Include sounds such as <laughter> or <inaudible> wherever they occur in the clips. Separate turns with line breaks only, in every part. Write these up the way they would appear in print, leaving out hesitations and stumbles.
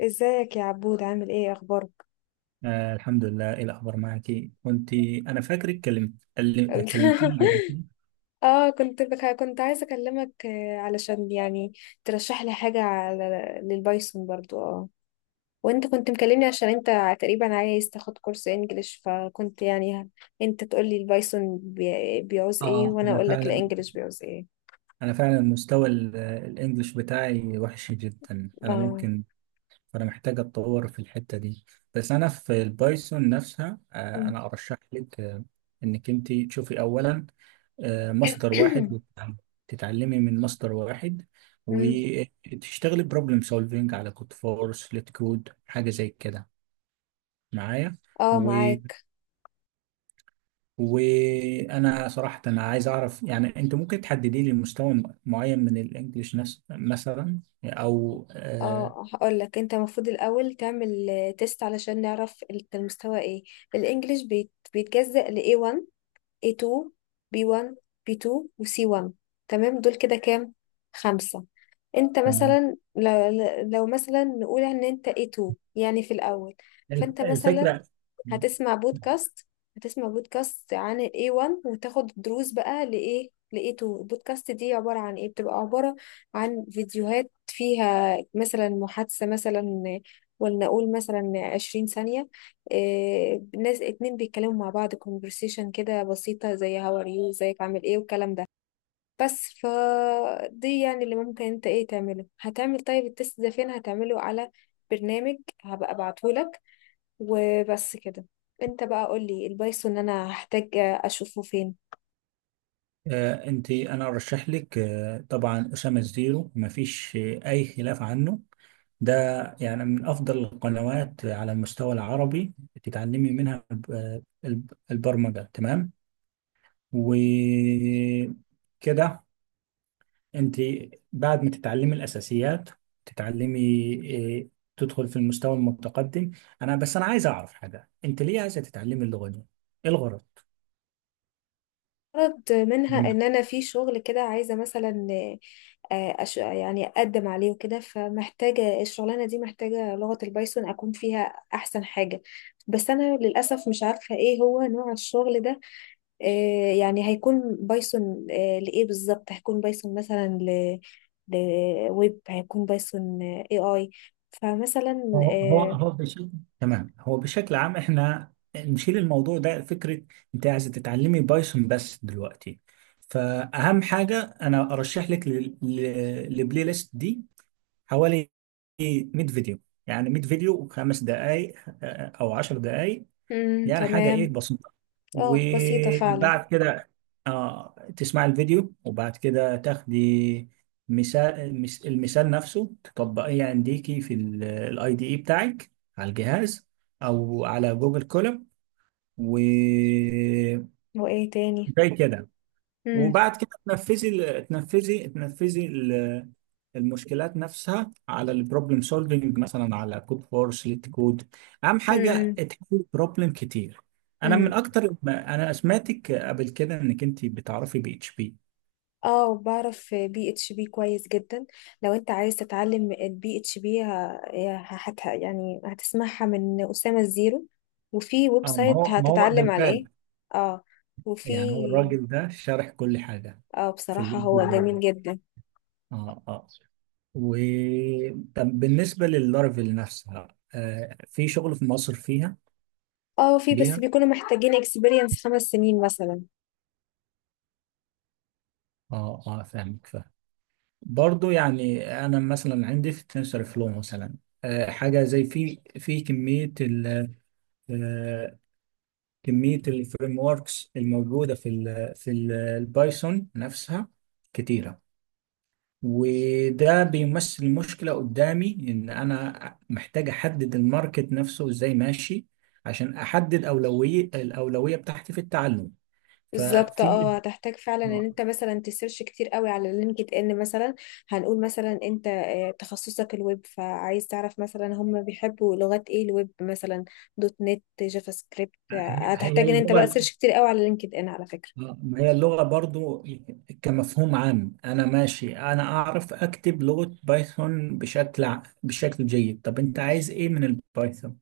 ازيك يا عبود عامل ايه اخبارك؟
آه، الحمد لله. ايه الاخبار معك؟ كنت انا فاكرك كلمتني قبل كده.
<laughs> كنت عايزه اكلمك علشان يعني ترشح لي حاجه للبايثون برضو. اه، وانت كنت مكلمني عشان انت تقريبا عايز تاخد كورس انجليش، فكنت يعني انت تقول لي البايثون بيعوز ايه
اه
وانا
انا
اقول لك
فعلا
الانجليش بيعوز ايه.
انا فعلا مستوى الانجليش بتاعي وحش جدا. انا
اه.
ممكن فانا محتاج اتطور في الحتة دي. بس انا في البايثون نفسها،
<clears throat> م.
انا ارشح لك انك انت تشوفي اولا مصدر واحد،
<coughs>
تتعلمي من مصدر واحد،
م.
وتشتغلي بروبلم سولفينج على كود فورس ليت كود، حاجة زي كده، معايا.
اه معاك.
وانا صراحة، أنا عايز اعرف، يعني انت ممكن تحددي لي مستوى معين من الانجليش، مثلا. او آه
اه هقول لك، انت المفروض الاول تعمل تيست علشان نعرف انت المستوى ايه. الانجليش بيتجزأ ل A1، A2، B1، B2، و C1. تمام، دول كده كام؟ خمسة. انت
تمام.
مثلا لو, لو مثلا نقول ان انت A2 يعني في الاول، فانت مثلا
الفكرة.
هتسمع بودكاست. هتسمع بودكاست عن ال A1 وتاخد دروس بقى لإيه؟ ل A2. البودكاست دي عبارة عن إيه؟ بتبقى عبارة عن فيديوهات فيها مثلا محادثة، مثلا ولنقول مثلا 20 ثانية، إيه ناس اتنين بيتكلموا مع بعض conversation كده بسيطة زي how are you، ازيك عامل ايه والكلام ده. بس فدي يعني اللي ممكن انت ايه تعمله. هتعمل طيب التست ده فين؟ هتعمله على برنامج هبقى ابعتهولك، وبس كده. انت بقى قولي البايثون انا هحتاج اشوفه فين.
آه انت انا ارشح لك، طبعا أسامة الزيرو مفيش اي خلاف عنه. ده يعني من أفضل القنوات على المستوى العربي، تتعلمي منها البرمجة. تمام وكده. انت، بعد ما تتعلمي الاساسيات، تتعلمي إيه، تدخل في المستوى المتقدم. انا، بس انا عايز اعرف حاجه، انت ليه عايزه تتعلمي اللغه دي؟ ايه الغرض؟
غرض منها
تمام.
ان انا في شغل كده عايزة مثلا يعني اقدم عليه وكده، فمحتاجة الشغلانة دي، محتاجة لغة البايثون اكون فيها احسن حاجة. بس انا للاسف مش عارفة ايه هو نوع الشغل ده. يعني هيكون بايثون لايه بالظبط؟ هيكون بايثون مثلا لويب، هيكون بايثون اي اي؟ فمثلا
هو هو هو بشكل تمام، هو بشكل عام احنا نشيل الموضوع ده فكره. انت عايزه تتعلمي بايثون بس دلوقتي، فاهم حاجه؟ انا ارشح لك للبلاي ليست دي، حوالي 100 فيديو، يعني 100 فيديو وخمس دقائق او 10 دقائق،
مم،
يعني حاجة
تمام.
بسيطة.
اه بسيطة فعلا.
وبعد كده تسمع الفيديو، وبعد كده تاخدي مثال، المثال نفسه تطبقيه، يعني عنديكي في الاي دي اي بتاعك على الجهاز، أو على جوجل كولاب، وزي
وايه تاني؟
كده.
امم.
وبعد كده تنفذي ال- المشكلات نفسها على البروبلم سولفنج، مثلا على كود فورس ليت كود. اهم حاجه
امم.
تحل بروبلم كتير. انا من
امم.
اكتر ما انا سمعتك قبل كده، انك انت بتعرفي بي اتش بي.
اه بعرف بي اتش بي كويس جدا. لو انت عايز تتعلم البي اتش بي، يعني هتسمعها من أسامة الزيرو، وفي ويب
اه،
سايت
ما هو ده
هتتعلم عليه.
الفعل.
اه. وفي.
يعني هو الراجل ده شارح كل حاجه
اه
في
بصراحة
الويب
هو جميل
ديفلوبر.
جدا.
اه اه و طب بالنسبه لللارفل نفسها، في شغل في مصر فيها
اه في، بس
بيها؟
بيكونوا محتاجين اكسبيرينس 5 سنين مثلا.
اه فاهمك فاهمك. برضو يعني انا مثلا عندي في تنسر فلو مثلا، حاجه زي في في كميه ال آه، كميه الفريم وركس الموجوده في ال- البايثون نفسها، كتيره. وده بيمثل مشكله قدامي، ان انا محتاج احدد الماركت نفسه ازاي ماشي، عشان احدد اولويه، بتاعتي في التعلم.
بالظبط،
ففي
اه هتحتاج فعلا ان
آه،
انت مثلا تسيرش كتير قوي على لينكد ان مثلا. هنقول مثلا انت تخصصك الويب، فعايز تعرف مثلا هم بيحبوا لغات ايه الويب مثلا، دوت نت، جافا سكريبت.
هي هي
هتحتاج ان انت بقى
اللغه
تسيرش كتير قوي على لينكد ان على فكرة.
آه، ما هي اللغة برضو، كمفهوم عام. أنا ماشي، أنا أعرف أكتب لغة بايثون بشكل جيد. طب أنت عايز إيه من البايثون؟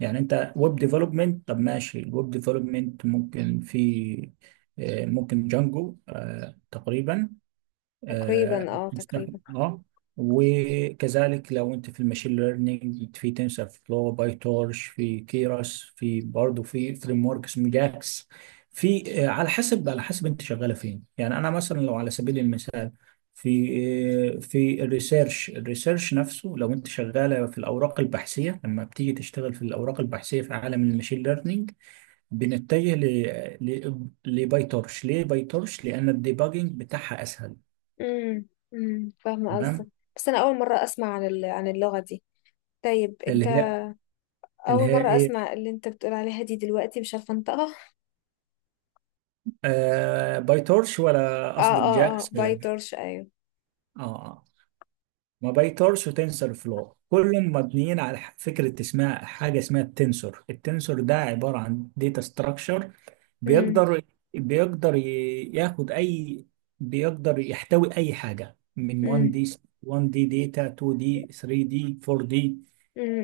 يعني أنت ويب ديفلوبمنت؟ طب ماشي، الويب ديفلوبمنت ممكن في آه، ممكن جانجو، تقريبا، آه،
تقريبا، اه
تستخدم-
تقريبا.
اه وكذلك لو انت في الماشين ليرنينج، في تنسر فلو، باي تورش، في كيراس، في برضه في فريم ورك اسمه جاكس. في آه، على حسب، انت شغاله فين. يعني انا مثلا لو على سبيل المثال في في الريسيرش نفسه، لو انت شغاله في الاوراق البحثيه، لما بتيجي تشتغل في الاوراق البحثيه في عالم الماشين ليرنينج، بنتجه لباي تورش. ليه باي تورش؟ لان الديباجنج بتاعها اسهل.
امم. امم، فاهمة قصدك.
تمام.
بس انا اول مرة اسمع عن عن اللغة دي. طيب
اللي
انت،
هي اللي
اول
هي
مرة
ايه،
اسمع اللي انت بتقول عليها دي، دلوقتي مش عارفة انطقها.
باي تورش ولا
اه
قصدك
اه اه
جاكس؟
باي
اه.
تورش، ايوه.
آه. ما باي تورش وتنسر فلو كلهم مبنيين على فكره اسمها، حاجه اسمها التنسور. التنسور ده عباره عن داتا ستراكشر،
امم.
بيقدر بيقدر ي- ياخد اي بيقدر يحتوي اي حاجه من 1 دي، 1 دي داتا، 2 دي، 3 دي، 4 دي.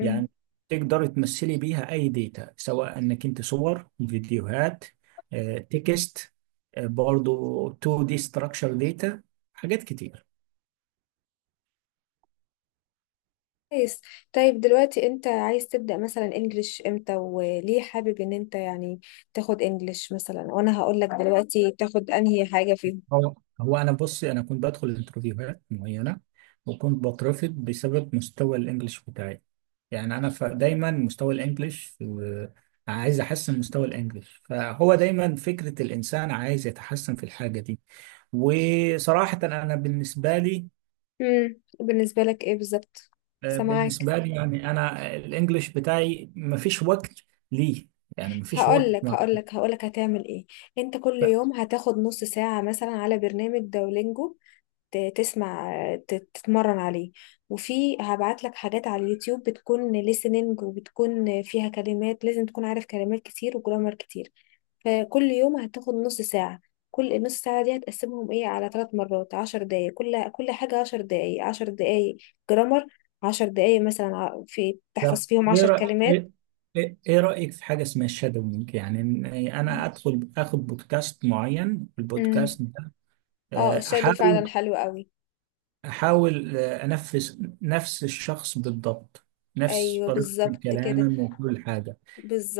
يعني تقدر تمثلي بيها اي داتا، سواء انك انت صور، فيديوهات، تكست، برضو 2 دي ستراكشر داتا، حاجات كتير.
كويس. طيب دلوقتي انت عايز تبدأ مثلا انجليش امتى، وليه حابب ان انت يعني تاخد انجليش مثلا؟ وانا هقول لك دلوقتي تاخد انهي حاجة فيهم.
هو هو انا بصي، انا كنت بدخل انترفيوهات معينه، وكنت بترفض بسبب مستوى الانجليش بتاعي. يعني انا، دايما مستوى الانجليش، عايز احسن مستوى الانجليش، فهو دايما فكره الانسان عايز يتحسن في الحاجه دي. وصراحه انا
امم، بالنسبة لك ايه بالظبط؟ سامعاك.
بالنسبه لي، يعني انا الانجليش بتاعي ما فيش وقت ليه، يعني ما فيش وقت.
هقول لك هتعمل ايه. انت كل يوم هتاخد نص ساعة مثلا على برنامج دولينجو، تسمع، تتمرن عليه. وفي هبعت لك حاجات على اليوتيوب، بتكون listening وبتكون فيها كلمات، لازم تكون عارف كلمات كتير وجرامر كتير. فكل يوم هتاخد نص ساعة، كل النص ساعة دي هتقسمهم ايه؟ على 3 مرات 10 دقايق، كل حاجة 10 دقايق، 10 دقايق جرامر، 10 دقايق مثلا في
طب
تحفظ فيهم
ايه
عشر
رأ...
كلمات
ايه ايه إيه رأيك في حاجة اسمها شادوينج؟ يعني إن انا ادخل اخد بودكاست معين،
امم.
البودكاست ده
اه الشادو فعلا
احاول،
حلو قوي.
انفذ نفس الشخص بالضبط، نفس
ايوه
طريقة
بالظبط كده،
الكلام وكل حاجة.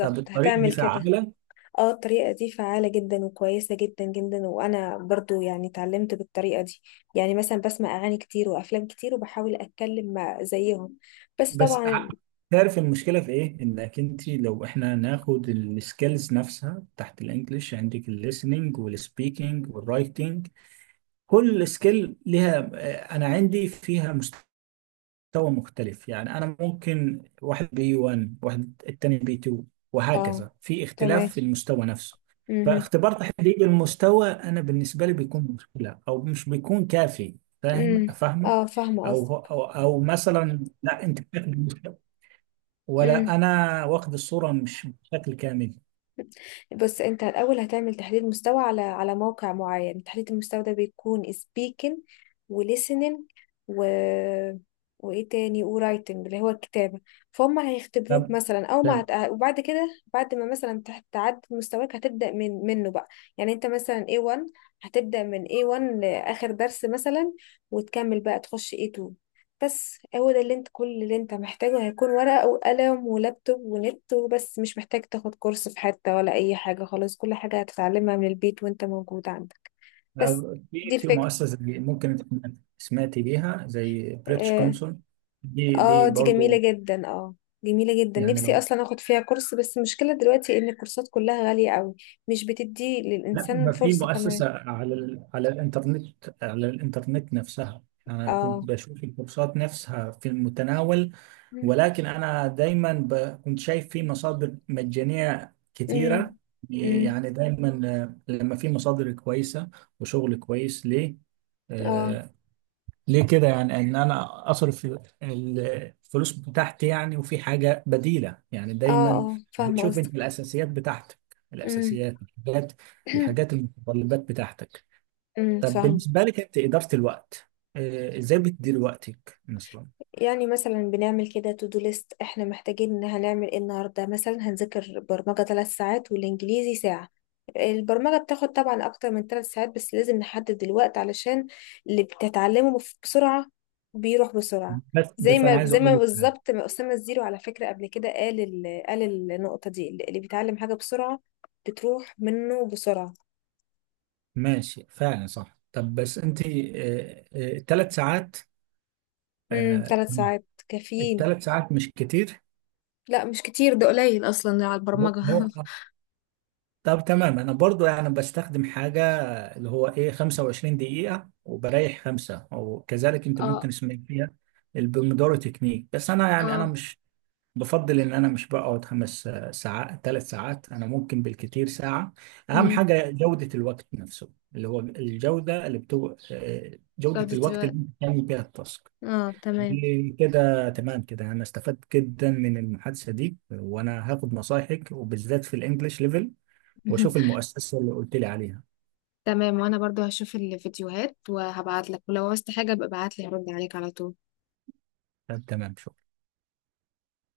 طب الطريقة دي
هتعمل كده.
فعالة؟
اه الطريقه دي فعاله جدا وكويسه جدا جدا، وانا برضو يعني اتعلمت بالطريقه دي. يعني مثلا بسمع اغاني كتير وافلام كتير وبحاول اتكلم مع زيهم، بس
بس
طبعا.
ع- تعرف المشكلة في ايه؟ انك انت، لو احنا ناخد السكيلز نفسها تحت الانجليش، عندك الليسننج والسبيكنج والرايتنج، كل سكيل ليها، انا عندي فيها تو مختلف. يعني انا ممكن واحد بي 1، واحد التاني بي 2،
اه
وهكذا. في
تمام.
اختلاف في المستوى نفسه.
مهم.
فاختبار تحديد المستوى انا بالنسبه لي بيكون مشكله، او مش بيكون كافي. فاهم
مم.
فاهمه.
اه فاهمة قصدك.
او مثلا، لا، انت بتاخد المستوى،
مم.
ولا انا واخد الصوره مش بشكل كامل.
بس انت الاول هتعمل تحليل مستوى على على موقع معين. تحليل المستوى ده بيكون speaking و listening و، وايه تاني، و writing اللي هو الكتابة. فهم هيختبروك
طب،
مثلا او ما
طب
هت... وبعد كده، بعد ما مثلا تعدي مستواك هتبدأ من منه بقى. يعني انت مثلا A1، هتبدأ من A1 لآخر درس مثلا، وتكمل بقى تخش A2. بس هو ده اللي انت، كل اللي انت محتاجه هيكون ورقة وقلم ولابتوب ونت وبس. مش محتاج تاخد كورس في حتة ولا أي حاجة خلاص، كل حاجة هتتعلمها من البيت وانت موجود عندك. بس دي
في
الفكرة.
مؤسسه ممكن انت سمعتي بيها، زي بريتش
اه,
كونسول،
آه
دي
دي جميلة
برضو؟
جدا. اه جميلة جدا،
يعني
نفسي أصلا أخد فيها كورس، بس المشكلة دلوقتي إن الكورسات كلها غالية قوي، مش بتدي
لا،
للإنسان
ما في
فرصة كمان.
مؤسسة على الإنترنت. على الإنترنت نفسها أنا كنت
اه.
بشوف الكورسات نفسها في المتناول،
مم.
ولكن أنا دايما كنت شايف في مصادر مجانية كتيرة.
مم. مم.
يعني دايما، لما في مصادر كويسة وشغل كويس،
اه
آه، ليه كده؟ يعني ان انا اصرف الفلوس بتاعتي، يعني وفي حاجه بديله. يعني
اه
دايما
اه فاهمة
بتشوف انت
قصدك.
الاساسيات بتاعتك، الاساسيات، الحاجات، المتطلبات بتاعتك.
امم.
طب
<clears throat>
بالنسبه لك انت، اداره الوقت ازاي بتدير وقتك مثلا؟
يعني مثلا بنعمل كده تو دو ليست، احنا محتاجين ان هنعمل ايه النهارده؟ مثلا هنذاكر برمجة 3 ساعات والانجليزي ساعة. البرمجة بتاخد طبعا اكتر من 3 ساعات، بس لازم نحدد الوقت علشان اللي بسرعة بيروح بسرعة.
بس
زي
بس انا
ما
عايز
زي
اقول
ما
لك حاجة.
بالظبط ما أسامة الزيرو على فكرة قبل كده قال النقطة دي، اللي بيتعلم حاجة بسرعة بتروح منه بسرعة.
ماشي، فعلا، صح. طب بس انت، الثلاث ساعات
امم،
آه،
3 ساعات كافيين.
الثلاث ساعات مش كتير؟
لا مش كتير، ده قليل اصلا على
هو
البرمجة.
هو- طب تمام. انا برضو يعني بستخدم حاجه، اللي هو 25 دقيقة وبريح خمسة، وكذلك
<laughs>
انت
اه.
ممكن اسمي فيها البومودورو تكنيك. بس انا، يعني انا
اه.
مش بفضل ان انا مش بقعد 5 ساعات، 3 ساعات. انا ممكن بالكتير ساعة. اهم
مم.
حاجة جودة الوقت نفسه، اللي هو الجودة اللي بتو... آه، جودة
جودة
الوقت اللي
الوقت.
انت بتعمل بيها التاسك.
اه تمام.
دي كده تمام. كده انا استفدت جدا من المحادثة دي، وانا هاخد نصايحك، وبالذات في الانجليش ليفل، واشوف
<laughs>
المؤسسة اللي قلت لي عليها.
تمام، وانا برضو هشوف الفيديوهات وهبعت لك، ولو عوزت حاجة ابقى ابعت لي هرد عليك على طول.
طب تمام، شكرا.